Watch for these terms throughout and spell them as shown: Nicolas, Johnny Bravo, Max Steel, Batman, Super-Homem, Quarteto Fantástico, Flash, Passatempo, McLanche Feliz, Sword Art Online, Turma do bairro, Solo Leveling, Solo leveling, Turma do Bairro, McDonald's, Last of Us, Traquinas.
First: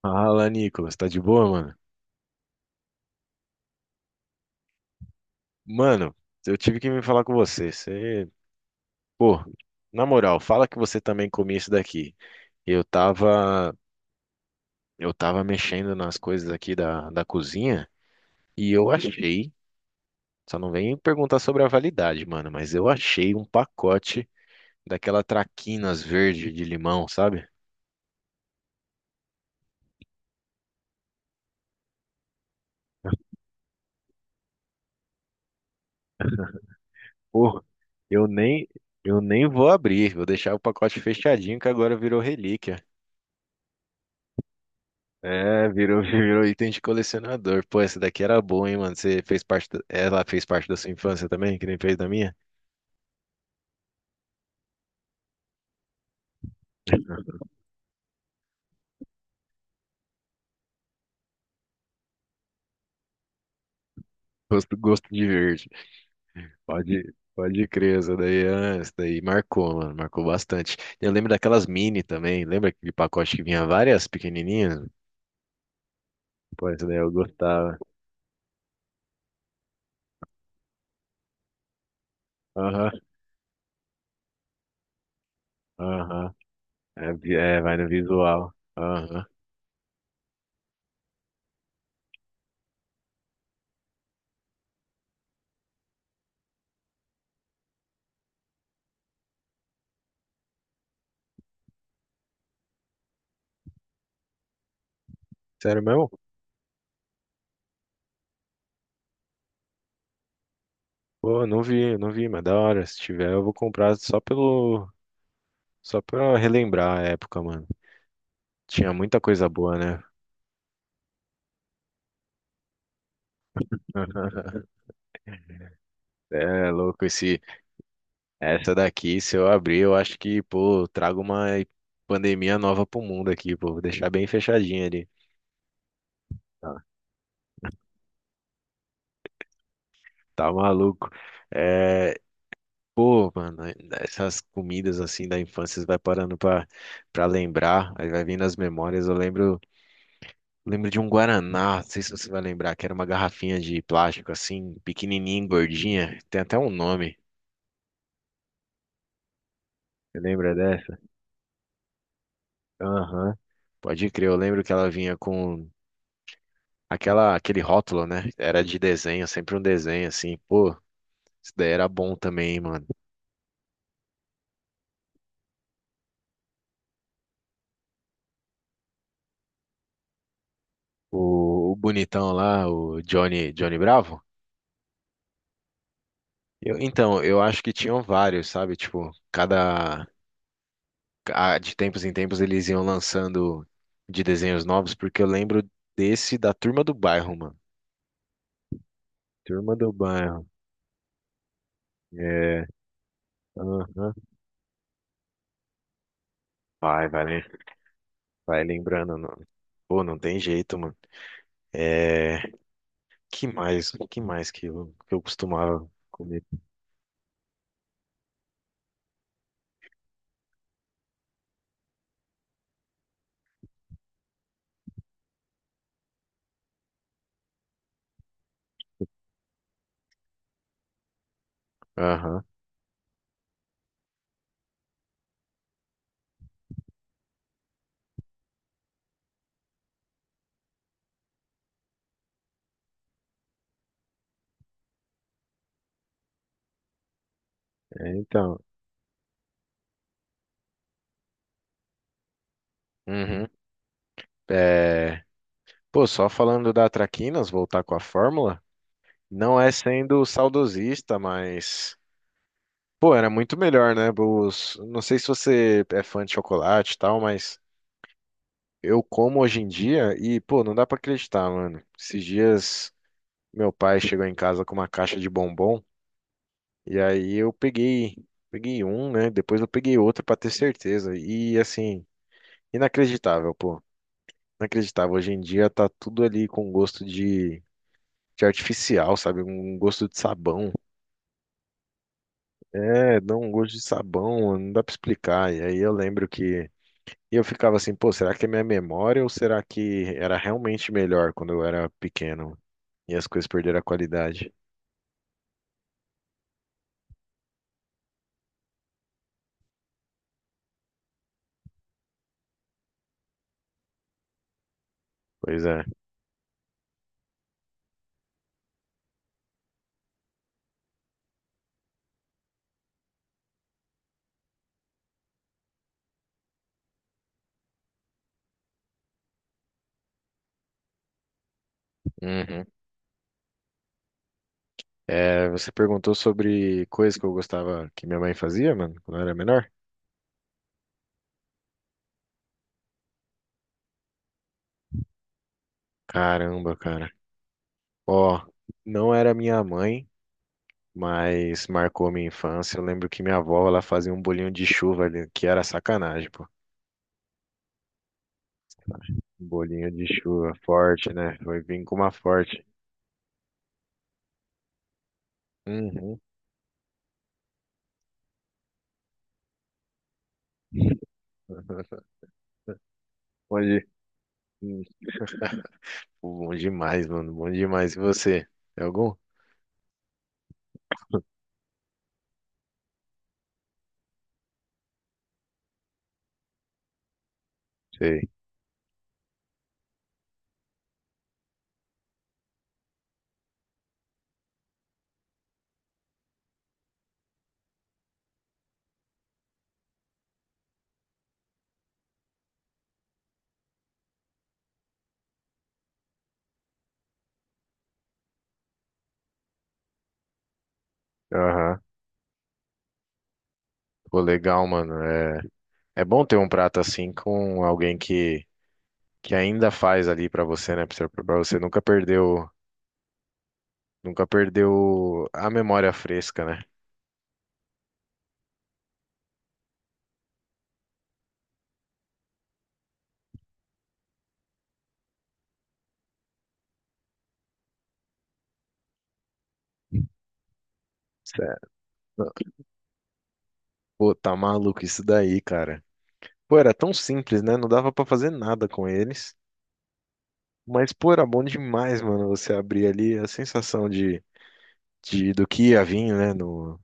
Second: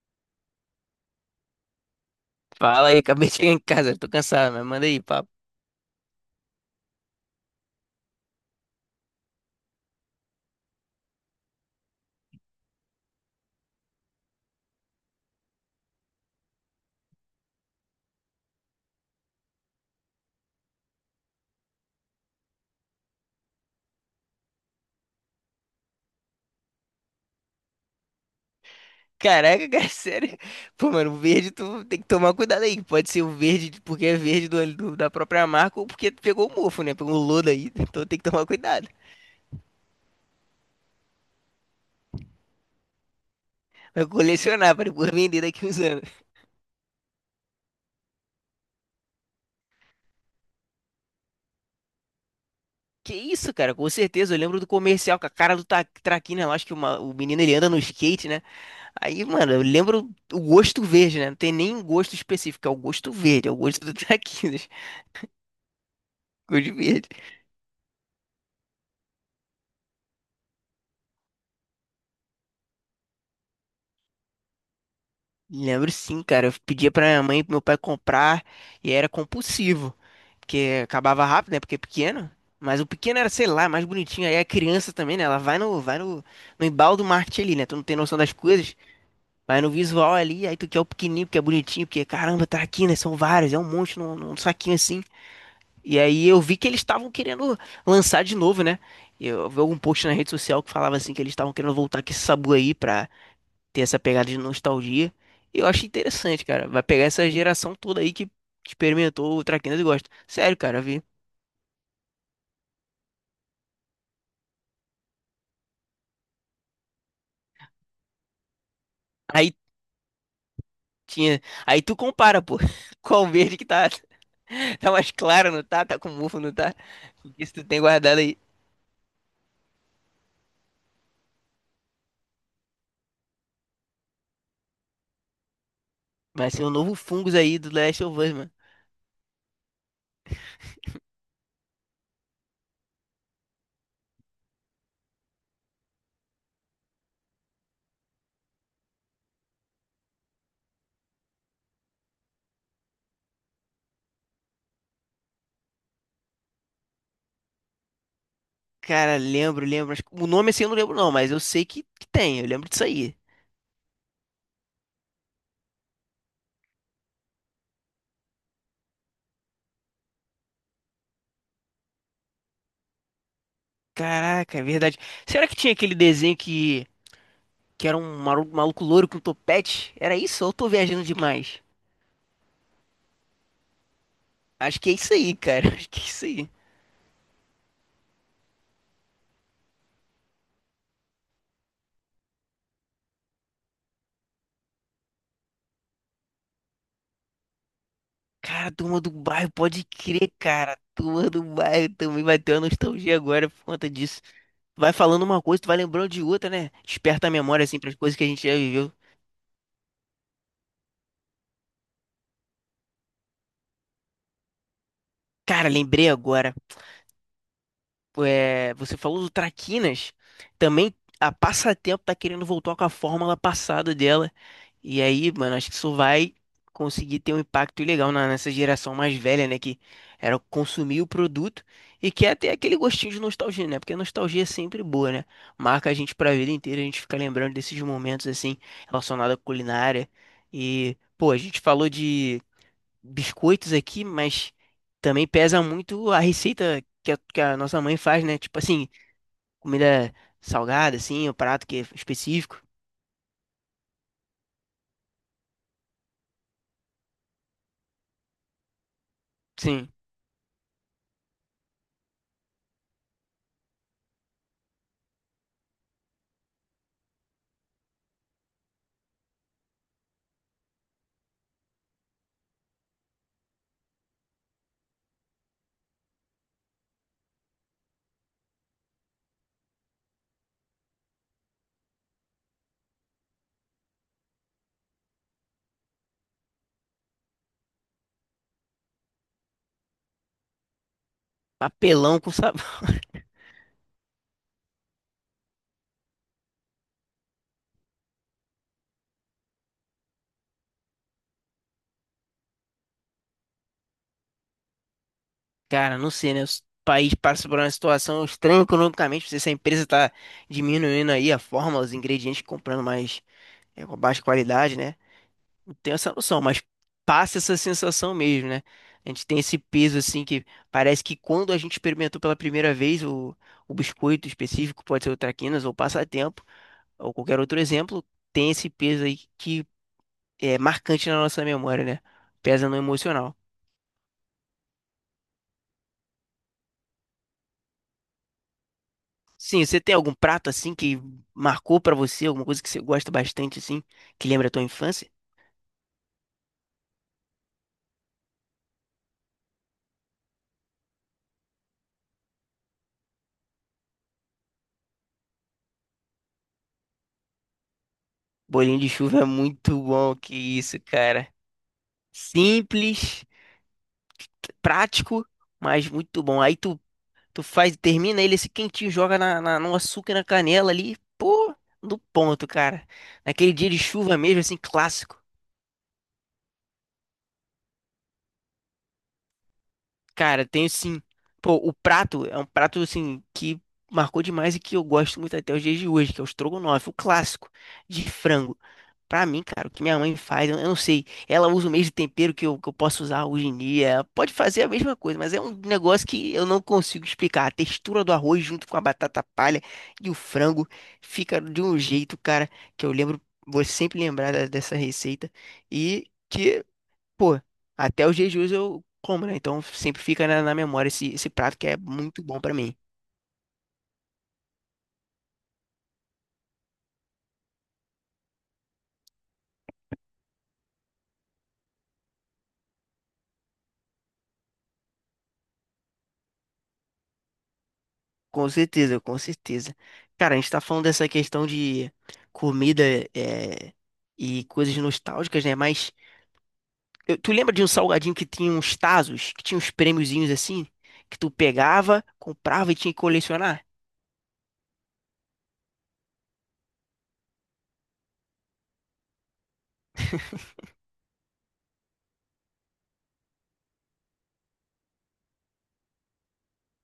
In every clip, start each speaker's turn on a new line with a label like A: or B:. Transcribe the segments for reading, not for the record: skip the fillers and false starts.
A: Fala, Nicolas, tá de boa, mano?
B: Fala aí, acabei de chegar em casa, tô cansado, mas manda aí, papo.
A: Mano, eu tive que me falar com você. Você, pô, na moral, fala que você também comia isso daqui. Eu tava, eu tava mexendo nas coisas aqui da cozinha e eu achei, só não vem perguntar sobre a validade, mano, mas eu achei um pacote daquela traquinas verde de limão, sabe?
B: Caraca, cara, sério. Pô, mano, o verde tu tem que tomar cuidado aí. Pode ser o verde de- porque é verde do, do- da própria marca ou porque pegou o mofo, né? Pegou o lodo
A: Pô,
B: aí. Então tem
A: eu
B: que tomar
A: nem,
B: cuidado.
A: eu nem vou abrir, vou deixar o pacote fechadinho que agora virou relíquia.
B: Vai colecionar pra depois vender daqui
A: É,
B: uns
A: virou,
B: anos.
A: virou item de colecionador. Pô, essa daqui era boa, hein, mano? Você fez parte. Ela fez parte da sua infância também, que nem fez da minha?
B: Que isso, cara, com certeza. Eu lembro do comercial com a cara do Ta- Traquina. Eu acho que uma- o menino ele anda no skate, né? Aí, mano, eu lembro o gosto verde, né? Não tem nem um gosto específico, é o gosto verde, é o gosto do Traquinas.
A: Gosto de verde.
B: Gosto de verde.
A: Pode crer, essa daí, essa daí marcou, mano. Marcou bastante. Eu lembro daquelas mini também. Lembra aquele pacote que vinha várias pequenininhas?
B: Lembro sim, cara. Eu
A: Pô, essa
B: pedia
A: daí
B: pra
A: eu
B: minha mãe e pro meu
A: gostava.
B: pai comprar e era compulsivo. Porque acabava rápido, né? Porque é pequeno. Mas o
A: Aham,
B: pequeno era, sei lá, mais bonitinho. Aí a criança também, né? Ela vai no
A: aham.
B: no embalo do
A: É,
B: marketing ali, né? Tu
A: vai
B: não
A: no
B: tem noção das
A: visual.
B: coisas.
A: Aham.
B: Vai no visual ali, aí tu quer o pequenininho, porque é bonitinho, porque caramba, tá aqui, né? São vários, é um monte num saquinho assim. E aí eu vi que eles estavam querendo lançar de novo, né? Eu vi algum post na rede social que falava assim que eles estavam querendo voltar com esse sabu aí pra tem essa pegada de nostalgia. E eu
A: Sério
B: acho
A: mesmo?
B: interessante, cara. Vai pegar essa geração toda aí que experimentou o Traquinas e gosta. Sério, cara, vi.
A: Pô, não vi, mas da hora. Se tiver, eu vou comprar só pelo. Só pra relembrar a época, mano. Tinha muita coisa
B: Aí
A: boa, né?
B: tinha. Aí tu compara, pô. Qual verde que tá. Tá mais claro, não tá? Tá com mofo, não
A: É
B: tá?
A: louco esse
B: Isso tu tem guardado aí.
A: essa daqui, se eu abrir, eu acho que, pô, eu trago uma pandemia nova pro mundo aqui, pô, vou deixar bem fechadinha ali.
B: Vai ser um
A: Tá,
B: novo fungus aí do Last of Us, mano.
A: tá maluco. É, pô, mano, essas comidas assim da infância você vai parando pra lembrar, aí vai vindo as memórias. Lembro de um guaraná, não sei se você vai lembrar, que era uma garrafinha de plástico assim, pequenininha, gordinha, tem até um nome.
B: Cara, lembro, lembro. Acho que-
A: Você
B: O nome
A: lembra.
B: assim eu não lembro, não, mas eu sei que tem. Eu lembro disso aí.
A: Aham. Pode crer, eu lembro que ela vinha com aquele rótulo, né? Era de desenho, sempre um desenho assim. Pô, isso daí era bom também, hein, mano.
B: Caraca, é verdade. Será que tinha aquele desenho que era um maru- maluco louro com topete? Era isso? Ou eu tô viajando demais?
A: O bonitão lá, o Johnny Bravo.
B: Acho que é isso aí, cara. Acho que é isso aí.
A: Então, eu acho que tinham vários, sabe? Tipo, de tempos em tempos eles iam lançando de desenhos novos, porque eu lembro desse da Turma do Bairro, mano.
B: Cara, a turma do bairro,
A: Turma
B: pode
A: do
B: crer,
A: Bairro.
B: cara. A turma do bairro também vai ter
A: É,
B: uma nostalgia agora por conta
A: aham.
B: disso. Vai falando uma coisa, tu vai lembrando de outra, né?
A: Vai, vai,
B: Desperta a
A: lem-
B: memória, assim, pras coisas que a gente já
A: vai
B: viveu.
A: lembrando. Pô, não tem jeito, mano. É. Que mais? O que mais que que eu
B: Cara,
A: costumava
B: lembrei
A: comer?
B: agora. É, você falou do Traquinas, também a Passatempo tá querendo voltar com a fórmula passada dela. E aí, mano, acho que isso vai conseguir ter um impacto legal na- nessa geração mais velha, né? Que era consumir o produto e quer
A: Aham,
B: ter aquele gostinho de nostalgia, né? Porque a nostalgia é sempre boa, né? Marca a gente pra vida inteira, a gente fica lembrando desses momentos, assim, relacionados à culinária. E, pô, a gente falou de biscoitos aqui, mas também pesa muito a receita que a nossa mãe
A: é,
B: faz, né?
A: então.
B: Tipo assim, comida salgada, assim, o prato que é específico.
A: Uhum. É, pô, só falando da Traquinas, voltar com a fórmula, não é
B: Sim,
A: sendo saudosista, mas. Pô, era muito melhor, né? Os, não sei se você é fã de chocolate e tal, mas eu como hoje em dia e, pô, não dá pra acreditar, mano. Esses dias meu pai chegou em casa com uma caixa de bombom e aí peguei um, né? Depois eu peguei outro pra ter certeza. E assim. Inacreditável, pô. Inacreditável. Hoje em dia tá tudo ali com gosto de artificial, sabe? Um gosto de sabão.
B: papelão com sabor.
A: É, dá um gosto de sabão, não dá pra explicar. E aí eu lembro que. E eu ficava assim, pô, será que é minha memória ou será que era realmente melhor quando eu era pequeno e as coisas perderam a qualidade?
B: Cara, não sei, né? O país passa por uma situação estranha economicamente. Não sei se a empresa tá diminuindo aí a forma, os ingredientes, comprando mais é, com baixa qualidade, né?
A: Pois é.
B: Tenho essa noção, mas passa essa sensação mesmo, né? A gente tem esse peso assim que parece que quando a gente experimentou pela primeira vez o biscoito específico, pode ser o Traquinas ou Passatempo, ou qualquer outro exemplo, tem esse peso aí que é marcante na nossa memória, né?
A: Uhum.
B: Pesa no emocional.
A: É, você perguntou sobre coisas que eu gostava que minha mãe fazia, mano, quando eu era
B: Sim,
A: menor?
B: você tem algum prato assim que marcou pra você, alguma coisa que você gosta bastante assim, que lembra a tua infância?
A: Caramba, cara. Ó, não era minha mãe, mas marcou minha infância. Eu lembro que minha avó, ela fazia um bolinho de chuva ali, que era sacanagem, pô.
B: Bolinho de chuva é
A: Um
B: muito
A: bolinho de
B: bom, que
A: chuva
B: isso,
A: forte,
B: cara.
A: né? Foi vir com uma forte.
B: Simples, prático, mas
A: Uhum.
B: muito bom. Aí tu Tu faz, termina ele esse quentinho, joga na, na- no açúcar e na canela ali, pô, no ponto, cara. Naquele
A: Bom,
B: dia de
A: de-
B: chuva mesmo, assim,
A: hum,
B: clássico.
A: bom demais, mano. Bom demais. E você? Tem algum?
B: Cara, tenho sim. Pô, o prato é um prato, assim, que marcou demais e que eu gosto muito até os dias de hoje, que é o estrogonofe, o clássico de
A: Sei.
B: frango. Pra mim, cara, o que minha mãe faz, eu não sei. Ela usa o mesmo tempero que eu posso usar hoje em dia. Ela pode fazer a mesma coisa, mas é um negócio que eu não consigo explicar. A textura do arroz junto com a batata palha e o frango fica de um jeito, cara, que eu lembro, vou sempre lembrar da- dessa receita. E que, pô, até os jejuns eu como, né? Então sempre fica na memória esse, esse prato que é
A: Aham.
B: muito bom pra mim.
A: Pô, legal, mano. É, é bom ter um prato assim com alguém que ainda faz ali pra você, né? Pra você nunca perdeu, nunca perdeu a memória fresca, né?
B: Com certeza, com certeza. Cara, a gente tá falando dessa questão de comida é, e coisas nostálgicas, né? Mas eu- tu lembra de um salgadinho que tinha uns tazos, que tinha uns prêmiozinhos assim, que tu
A: Certo.
B: pegava, comprava e tinha que colecionar?
A: Pô, tá maluco isso daí, cara. Pô, era tão simples, né? Não dava pra fazer nada com eles. Mas, pô, era bom demais, mano, você abrir ali a sensação de do que ia vir, né, no,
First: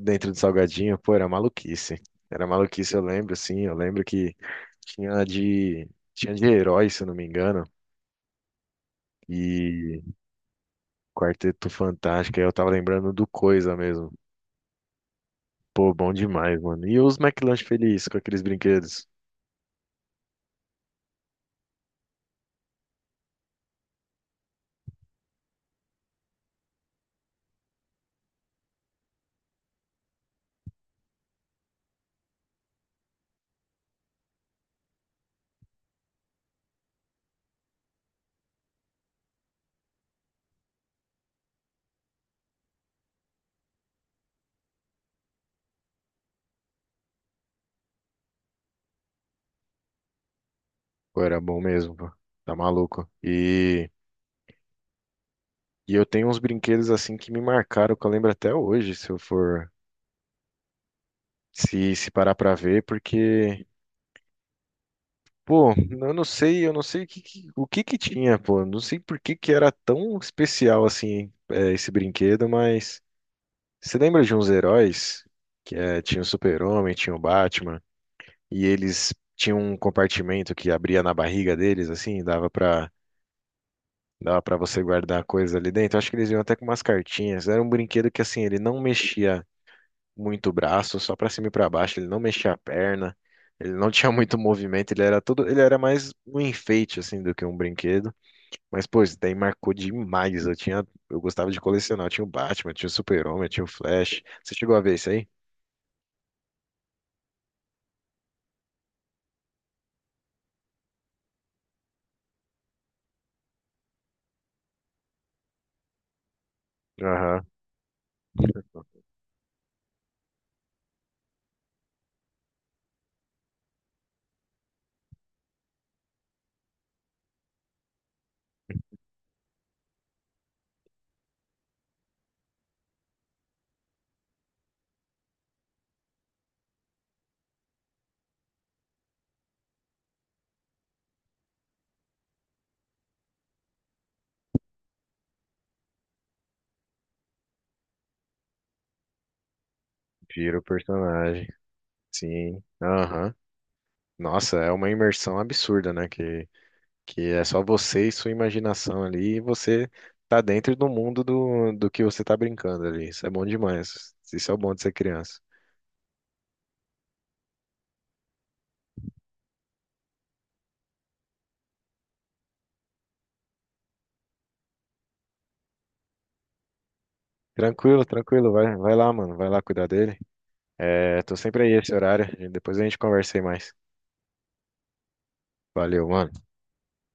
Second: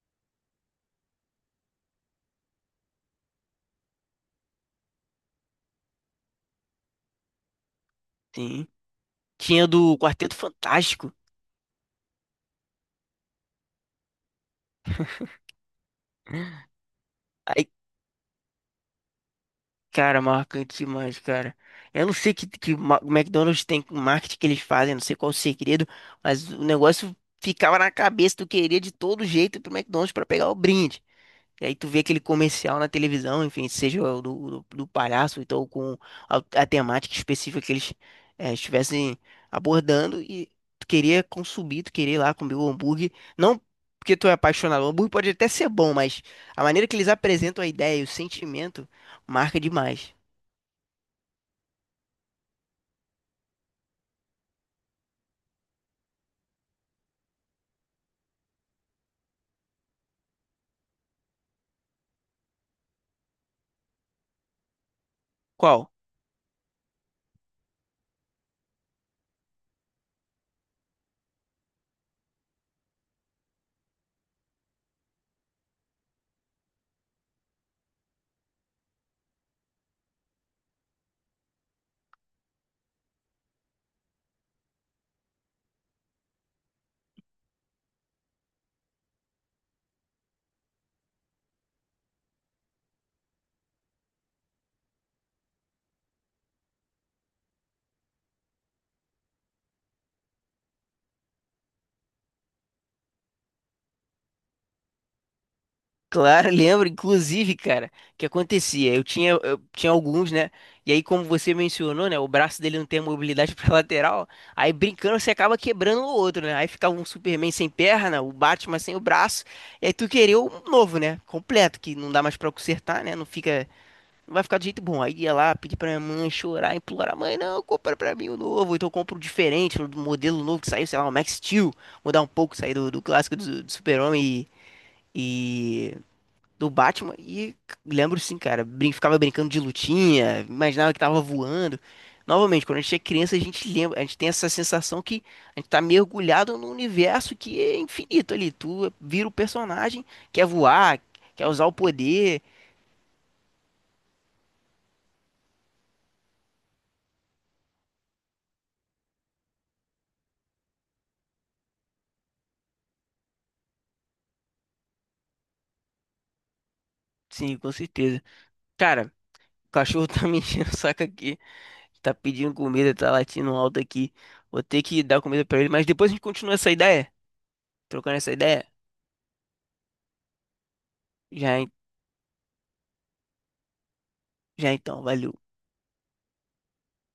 A: dentro do salgadinho. Pô, era maluquice. Era maluquice, eu lembro, sim. Eu lembro que tinha de, tinha de herói, se eu não me engano.
B: Sim. Tinha do
A: E
B: Quarteto Fantástico.
A: Quarteto Fantástico, aí eu tava lembrando do Coisa mesmo. Pô, bom demais, mano. E os McLanche
B: Aí,
A: Feliz com aqueles brinquedos.
B: cara, marcante demais, cara. Eu não sei que ma- o McDonald's tem com marketing que eles fazem, não sei qual o segredo, mas o negócio ficava na cabeça, tu queria de todo jeito ir pro McDonald's pra pegar o brinde. E aí tu vê aquele comercial na televisão, enfim, seja o do palhaço, então com a temática específica que eles estivessem abordando e tu queria consumir, tu queria ir lá comer o hambúrguer, não porque tu é apaixonado, o hambúrguer pode até ser bom, mas a maneira que eles apresentam a ideia e o sentimento marca demais.
A: Pô, era bom mesmo, pô. Tá maluco. E. E eu tenho uns brinquedos assim que me marcaram, que eu lembro até hoje, se eu for se parar pra ver, porque, pô,
B: Qual?
A: eu não sei o o que que tinha, pô, não sei por que que era tão especial assim, é, esse brinquedo, mas você lembra de uns heróis que tinha o Super-Homem, tinha o Batman, e eles tinham um compartimento que abria na barriga deles assim, e dava para você guardar coisas ali dentro. Acho que eles vinham até com umas cartinhas. Era um brinquedo que assim, ele não mexia muito braço, só pra cima e pra baixo, ele não mexia a perna, ele não tinha muito movimento, ele era todo, ele era mais um enfeite assim do que um brinquedo. Mas pô, isso daí marcou demais. Eu tinha, eu gostava de colecionar, eu tinha o Batman, eu tinha o Super-Homem, eu tinha o Flash. Você chegou a ver isso aí?
B: Claro, lembro, inclusive, cara, o que acontecia? Eu tinha alguns, né? E aí, como você mencionou, né? O braço dele não tem a mobilidade pra lateral. Aí, brincando, você acaba quebrando o outro, né? Aí ficava um
A: Aham.
B: Superman sem perna, o Batman sem o braço. E aí, tu queria um novo, né? Completo, que não dá mais pra consertar, né? Não fica, não vai ficar do jeito bom. Aí ia lá, pedir pra minha mãe chorar, implorar: mãe, não, compra pra mim o novo. Então, eu compro o diferente, o modelo novo que saiu, sei lá, o Max Steel. Mudar um pouco, sair do, do clássico do Super-Homem e do Batman e lembro sim, cara, brin ficava brincando de lutinha, imaginava que tava voando. Novamente, quando a gente é criança, a gente lembra, a gente tem essa sensação que a gente tá mergulhado num universo que é infinito ali. Tu vira o personagem, quer
A: Vira o
B: voar, quer
A: personagem.
B: usar o poder.
A: Sim. Aham. Nossa, é uma imersão absurda, né? Que é só você e sua imaginação ali, e você tá dentro do mundo do que você tá brincando ali. Isso é bom demais. Isso é o bom de ser criança.
B: Sim, com certeza. Cara, o cachorro tá me enchendo o saco aqui, tá pedindo comida, tá latindo alto aqui. Vou ter que dar comida pra ele, mas depois a gente continua essa ideia,
A: Tranquilo,
B: trocando essa
A: tranquilo.
B: ideia.
A: Vai lá, mano. Vai lá cuidar dele. É, tô
B: Já,
A: sempre
B: en-
A: aí esse horário. Depois a gente conversa aí mais.
B: já então, valeu.
A: Valeu, mano.